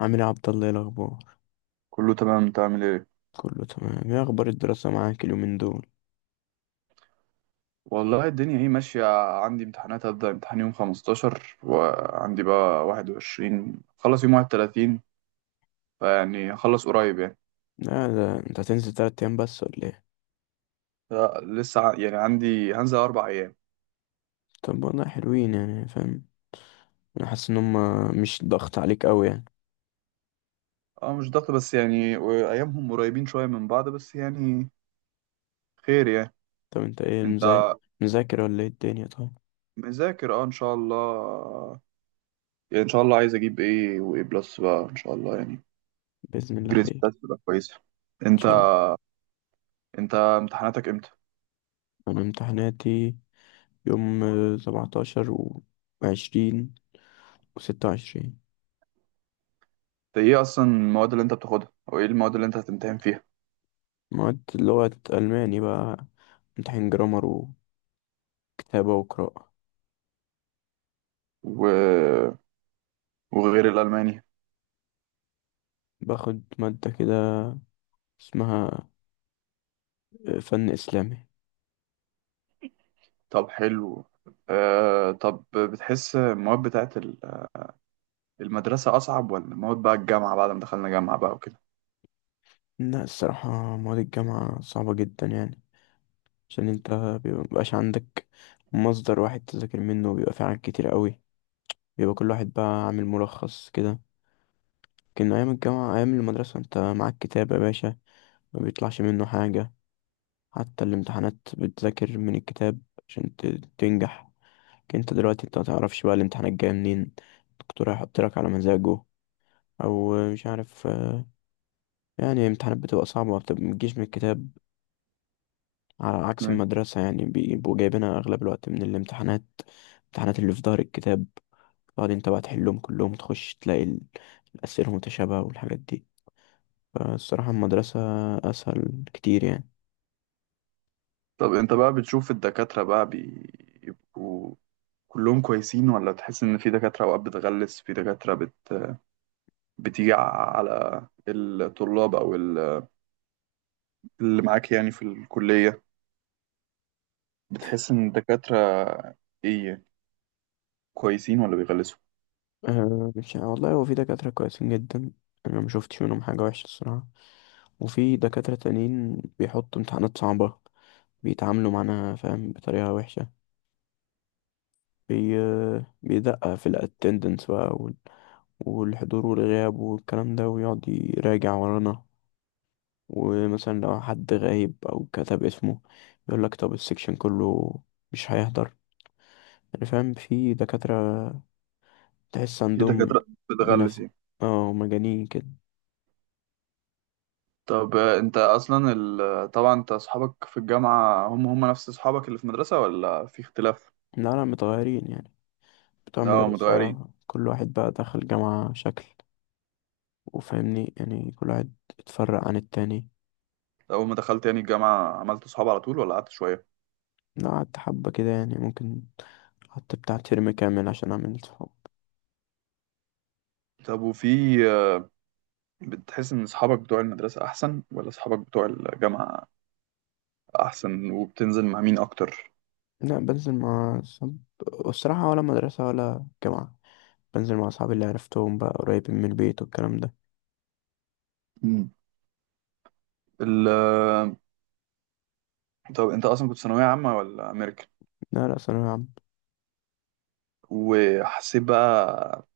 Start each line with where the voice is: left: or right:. left: عامل ايه يا عبد الله؟ ايه الاخبار؟
right: كله تمام، انت عامل ايه؟
left: كله تمام. ايه اخبار الدراسه معاك اليومين دول؟
right: والله الدنيا اهي ماشية. عندي امتحانات، هبدأ امتحان يوم 15 وعندي بقى 21، خلص يوم 31. فيعني هخلص قريب يعني.
left: لا، ده انت هتنزل تلات ايام بس ولا ايه؟
right: لا، يعني عندي هنزل أربع أيام.
left: طب والله حلوين يعني فاهم. انا حاسس ان هما مش ضغط عليك قوي يعني.
right: اه مش ضغط بس يعني، وأيامهم قريبين شوية من بعض، بس يعني خير يعني.
left: طب انت ايه
right: انت
left: مذاكر؟ مذاكر ولا ايه الدنيا؟ طيب،
right: مذاكر اه ان شاء الله. يعني ان شاء الله عايز اجيب ايه وايه بلس بقى ان شاء الله يعني.
left: باذن الله
right: جريدز
left: خير ان
right: بتاعتي تبقى كويسة. انت،
left: شاء الله.
right: انت امتحاناتك امتى؟
left: انا امتحاناتي يوم 17 و20 و26.
right: ده ايه اصلا المواد اللي انت بتاخدها، او ايه المواد اللي انت هتمتحن فيها؟
left: مواد لغه الماني بقى، امتحان جرامر وكتابه وقراءه.
right: و... وغير الالماني؟
left: باخد ماده كده اسمها فن اسلامي.
right: طب حلو. طب بتحس المواد بتاعت المدرسة اصعب ولا مواد بقى الجامعة بعد ما دخلنا جامعة بقى وكده؟
left: لا، الصراحة مواد الجامعة صعبة جدا يعني. عشان انت مبيبقاش عندك مصدر واحد تذاكر منه، وبيبقى في حاجات كتير قوي. بيبقى كل واحد بقى عامل ملخص كده. لكن أيام الجامعة، أيام المدرسة انت معاك كتاب يا باشا، ما بيطلعش منه حاجة. حتى الامتحانات بتذاكر من الكتاب عشان تنجح. لكن انت دلوقتي انت متعرفش بقى الامتحان الجاي منين. الدكتور هيحط لك على مزاجه، أو مش عارف. يعني الامتحانات بتبقى صعبة، ما بتجيش من الكتاب، على عكس
right: أيوة.
left: المدرسة. يعني بيبقوا جايبينها أغلب الوقت من الامتحانات، الامتحانات اللي في ظهر الكتاب. بعدين تبقى تحلهم كلهم، تخش تلاقي الأسئلة متشابهة والحاجات دي. فالصراحة المدرسة أسهل كتير يعني.
right: طب انت بقى بتشوف الدكاترة بقى بيبقوا كلهم كويسين ولا تحس ان في دكاترة اوقات بتغلس، بتيجي على الطلاب او اللي معاك يعني في الكلية؟ بتحس ان الدكاترة ايه، كويسين ولا بيغلسوا؟
left: أه، مش والله، هو في دكاترة كويسين جدا، أنا ما شفتش منهم حاجة وحشة الصراحة. وفي دكاترة تانيين بيحطوا امتحانات صعبة، بيتعاملوا معانا فاهم بطريقة وحشة. بي... بيدقق في الاتندنس بقى، والحضور والغياب والكلام ده، ويقعد يراجع ورانا. ومثلا لو حد غايب أو كتب اسمه، يقولك طب السكشن كله مش هيحضر. يعني فاهم في دكاترة تحس
right: في
left: عندهم،
right: دكاترة بتغلس
left: منف
right: يعني.
left: اه مجانين كده.
right: طب انت اصلا طبعا انت اصحابك في الجامعة هم نفس اصحابك اللي في المدرسة ولا في اختلاف؟
left: لا لا، متغيرين يعني، بتوع
right: لا
left: المدرسة.
right: متغيرين.
left: كل واحد بقى دخل جامعة شكل، وفاهمني يعني كل واحد اتفرق عن التاني.
right: طب اول ما دخلت يعني الجامعة عملت اصحاب على طول ولا قعدت شوية؟
left: لا، قعدت حبة كده يعني، ممكن قعدت بتاع ترم كامل عشان أعمل صحاب.
right: طب وفي آه، بتحس ان اصحابك بتوع المدرسة احسن ولا اصحابك بتوع الجامعة احسن، وبتنزل مع مين اكتر؟
left: لا، بنزل مع صحاب، والصراحة ولا مدرسة ولا جامعة. بنزل مع أصحابي اللي عرفتهم بقى قريبين من البيت والكلام ده.
right: مم. ال... آه، طب انت اصلا كنت ثانوية عامة ولا امريكان؟
left: لا لا، ثانوية عامة.
right: وحسيت بقى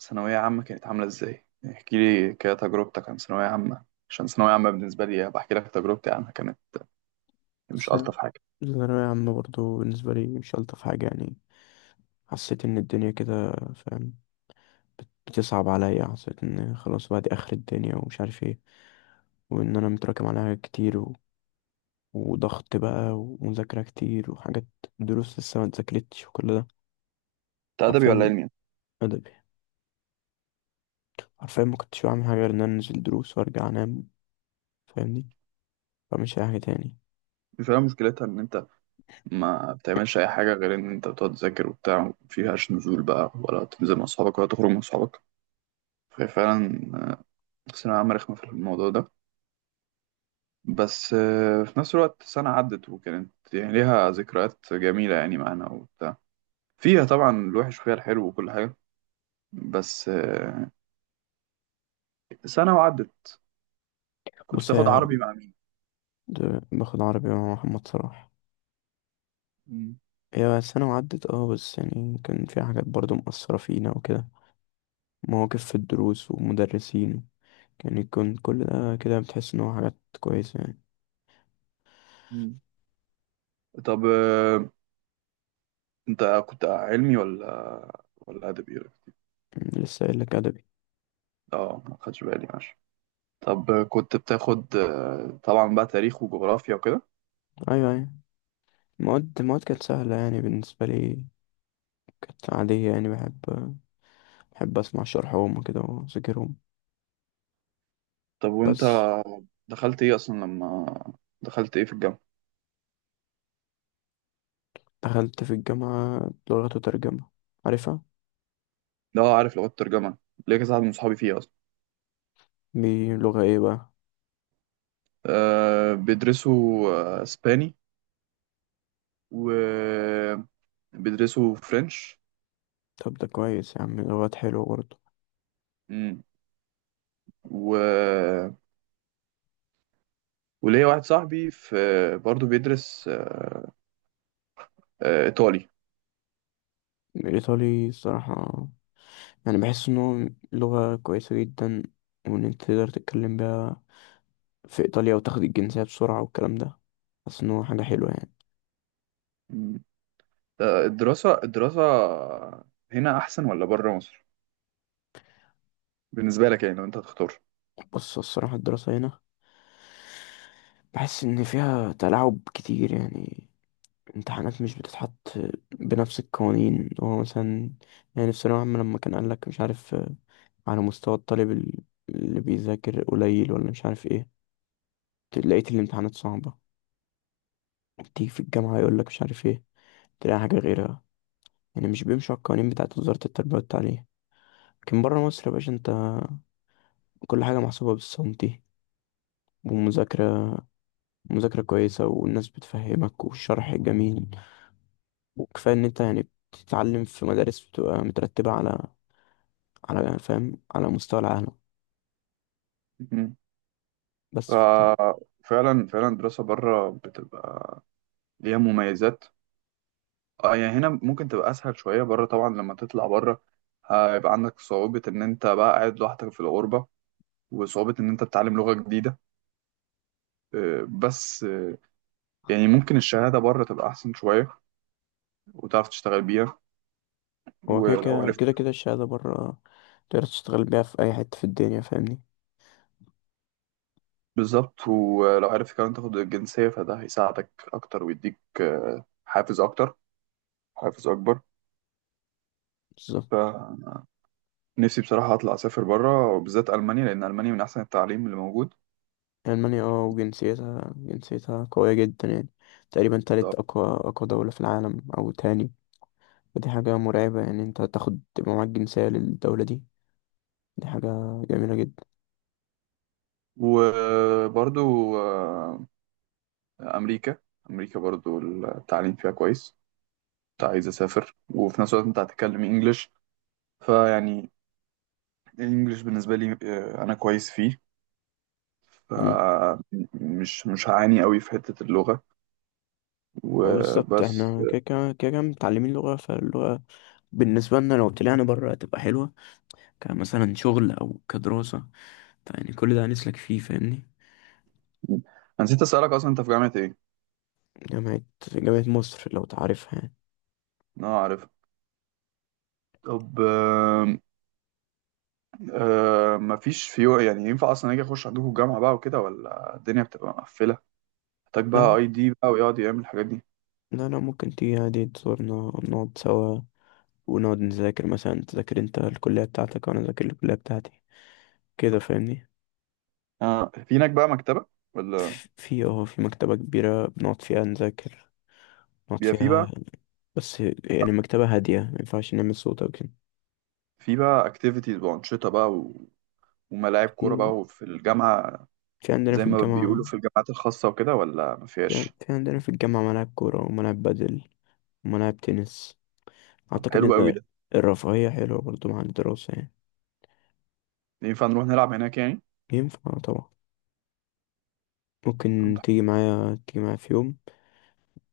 right: ثانوية عامة كانت عاملة ازاي؟ احكي لي كده تجربتك عن ثانوية عامة، عشان ثانوية عامة بالنسبة لي بحكي لك تجربتي عنها كمان. مش
left: بس
right: ألطف حاجة.
left: ثانوية عامة برضه بالنسبة لي مش ألطف حاجة يعني. حسيت إن الدنيا كده فاهم بتصعب عليا. حسيت إن خلاص بقى، دي آخر الدنيا ومش عارف إيه، وإن أنا متراكم على حاجات كتير، وضغط بقى ومذاكرة كتير وحاجات، دروس لسه ما اتذاكرتش وكل ده.
right: انت أدبي ولا
left: حرفيا
right: علمي؟
left: أدبي. حرفيا ما كنتش بعمل حاجة غير إن أنا أنزل دروس وأرجع أنام، فاهمني، مش أي حاجة تاني.
right: مش هي مشكلتها إن أنت ما بتعملش أي حاجة غير إن أنت بتقعد تذاكر وبتاع، مفيهاش نزول بقى ولا تنزل مع أصحابك ولا تخرج مع أصحابك؟ ففعلا ثانوية عامة رخمة في الموضوع ده. بس في نفس الوقت سنة عدت وكانت يعني ليها ذكريات جميلة يعني معانا وبتاع. فيها طبعا الوحش وفيها الحلو وكل حاجة. بس سنة وعدت. كنت
left: بص
right: بتاخد
left: يا
right: عربي مع مين؟
left: باخد عربي مع محمد صلاح.
right: مم.
left: هي سنة وعدت بس يعني كان في حاجات برضو مؤثرة فينا وكده، مواقف في الدروس ومدرسين. يعني يكون كل ده كده بتحس إن هو حاجات كويسة يعني.
right: مم. طب انت كنت علمي ولا ادبي؟
left: لسه قايل لك أدبي.
right: اه ما خدش بالي، ماشي. طب كنت بتاخد طبعا بقى تاريخ وجغرافيا وكده.
left: أيوة أيوة، المواد المواد كانت سهلة يعني بالنسبة لي، كانت عادية يعني. بحب، بحب أسمع شرحهم كده وأذاكرهم.
right: طب وانت
left: بس
right: دخلت ايه اصلا لما دخلت ايه في الجامعه؟
left: دخلت في الجامعة لغة وترجمة، عارفها؟
right: ده اه عارف لغات الترجمه، ليا كذا حد من صحابي فيها اصلا.
left: دي لغة ايه بقى؟
right: أه بيدرسوا اسباني، وبيدرسوا فرنش.
left: طب ده كويس يا عم، لغات حلوة برضه.
right: امم. و... وليا واحد صاحبي في، برضه بيدرس ايطالي.
left: الإيطالي الصراحة يعني بحس إن هو لغة كويسة جدا، وإن أنت تقدر تتكلم بيها في إيطاليا وتاخد الجنسية بسرعة والكلام ده. بحس إن هو حاجة حلوة يعني.
right: مم. الدراسة هنا أحسن ولا بره مصر؟ بالنسبة لك يعني لو أنت هتختار.
left: بس الصراحة الدراسة هنا بحس إن فيها تلاعب كتير يعني. امتحانات مش بتتحط بنفس القوانين. هو مثلا يعني في ثانوية عامة لما كان قالك مش عارف، على مستوى الطالب اللي بيذاكر قليل ولا مش عارف ايه، لقيت الامتحانات صعبة. تيجي في الجامعة يقولك مش عارف ايه، تلاقي حاجة غيرها. يعني مش بيمشوا على القوانين بتاعت وزارة التربية والتعليم. لكن بره مصر يا باشا انت كل حاجة محسوبة بالسنتي، ومذاكرة، مذاكرة كويسة، والناس بتفهمك والشرح جميل. وكفاية ان انت يعني بتتعلم في مدارس بتبقى مترتبة على فاهم على مستوى العالم.
right: مم.
left: بس فت-
right: ففعلا فعلا الدراسة بره بتبقى ليها مميزات. اه يعني هنا ممكن تبقى أسهل شوية، بره طبعا لما تطلع بره هيبقى عندك صعوبة إن أنت بقى قاعد لوحدك في الغربة، وصعوبة إن أنت بتتعلم لغة جديدة. بس يعني ممكن الشهادة بره تبقى أحسن شوية وتعرف تشتغل بيها
left: هو كده
right: ولو
left: كده
right: عرفت.
left: كده كده الشهادة بره تقدر تشتغل بيها في أي حتة في الدنيا فاهمني.
right: بالظبط، ولو عرفت كمان تاخد الجنسية فده هيساعدك أكتر ويديك حافز أكبر.
left: بالظبط.
right: فنفسي بصراحة أطلع أسافر برا، وبالذات ألمانيا لأن ألمانيا من أحسن التعليم اللي موجود.
left: ألمانيا وجنسيتها، جنسيتها قوية جدا يعني. تقريبا تالت أقوى، أقوى دولة في العالم أو تاني. دي حاجة مرعبة يعني، انت هتاخد تبقى معاك جنسية للدولة دي، دي حاجة جميلة جدا.
right: وبرضو أمريكا، برضو التعليم فيها كويس. كنت عايز أسافر، وفي نفس الوقت أنت هتتكلم إنجليش فيعني الإنجليش بالنسبة لي، أنا كويس فيه،
left: مم.
right: فمش مش هعاني قوي في حتة اللغة
left: وبالظبط
right: وبس.
left: احنا كده كده كده كده متعلمين لغة، فاللغة بالنسبة لنا لو طلعنا بره هتبقى حلوة، كمثلا شغل أو كدراسة. فيعني كل ده هنسلك فيه فاهمني.
right: أنا نسيت أسألك أصلا أنت في جامعة إيه؟
left: جامعة، جامعة مصر لو تعرفها يعني.
right: أه عارف. طب مفيش في يعني، ينفع أصلا أجي أخش عندكم الجامعة بقى وكده ولا الدنيا بتبقى مقفلة؟ محتاج بقى
left: لا
right: أي دي بقى ويقعد يعمل الحاجات دي؟
left: لا لا، ممكن تيجي عادي تزورنا، نقعد سوا، ونقعد نذاكر مثلا، تذاكر انت الكلية بتاعتك وأنا أذاكر الكلية بتاعتي، كده فاهمني.
right: أه في هناك بقى مكتبة ولا؟
left: اه، في مكتبة كبيرة بنقعد فيها نذاكر، نقعد
right: بيبقى في
left: فيها.
right: بقى،
left: بس يعني مكتبة هادية، ما ينفعش نعمل صوت أو كده.
right: أكتيفيتيز وأنشطة بقى وملاعب كورة
left: في،
right: بقى وفي الجامعة،
left: عندنا
right: زي
left: في
right: ما بيقولوا
left: الجامعة.
right: في الجامعات الخاصة وكده، ولا
left: في,
right: مفيهاش؟
left: في عندنا في الجامعة ملاعب كورة وملاعب بدل وملاعب تنس.
right: طب
left: أعتقد
right: حلو أوي
left: إن
right: ده.
left: الرفاهية حلوة برضو مع الدراسة يعني.
right: ينفع نروح نلعب هناك يعني؟
left: ينفع طبعا،
right: طب
left: ممكن تيجي معايا، تيجي معايا في يوم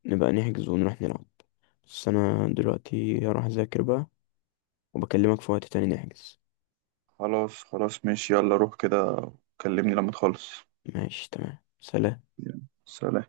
left: نبقى نحجز ونروح نلعب. بس أنا دلوقتي هروح أذاكر بقى، وبكلمك في وقت تاني نحجز.
right: خلاص خلاص، ماشي، يلا روح كده. كلمني لما تخلص.
left: ماشي تمام، سلام.
right: يلا، سلام.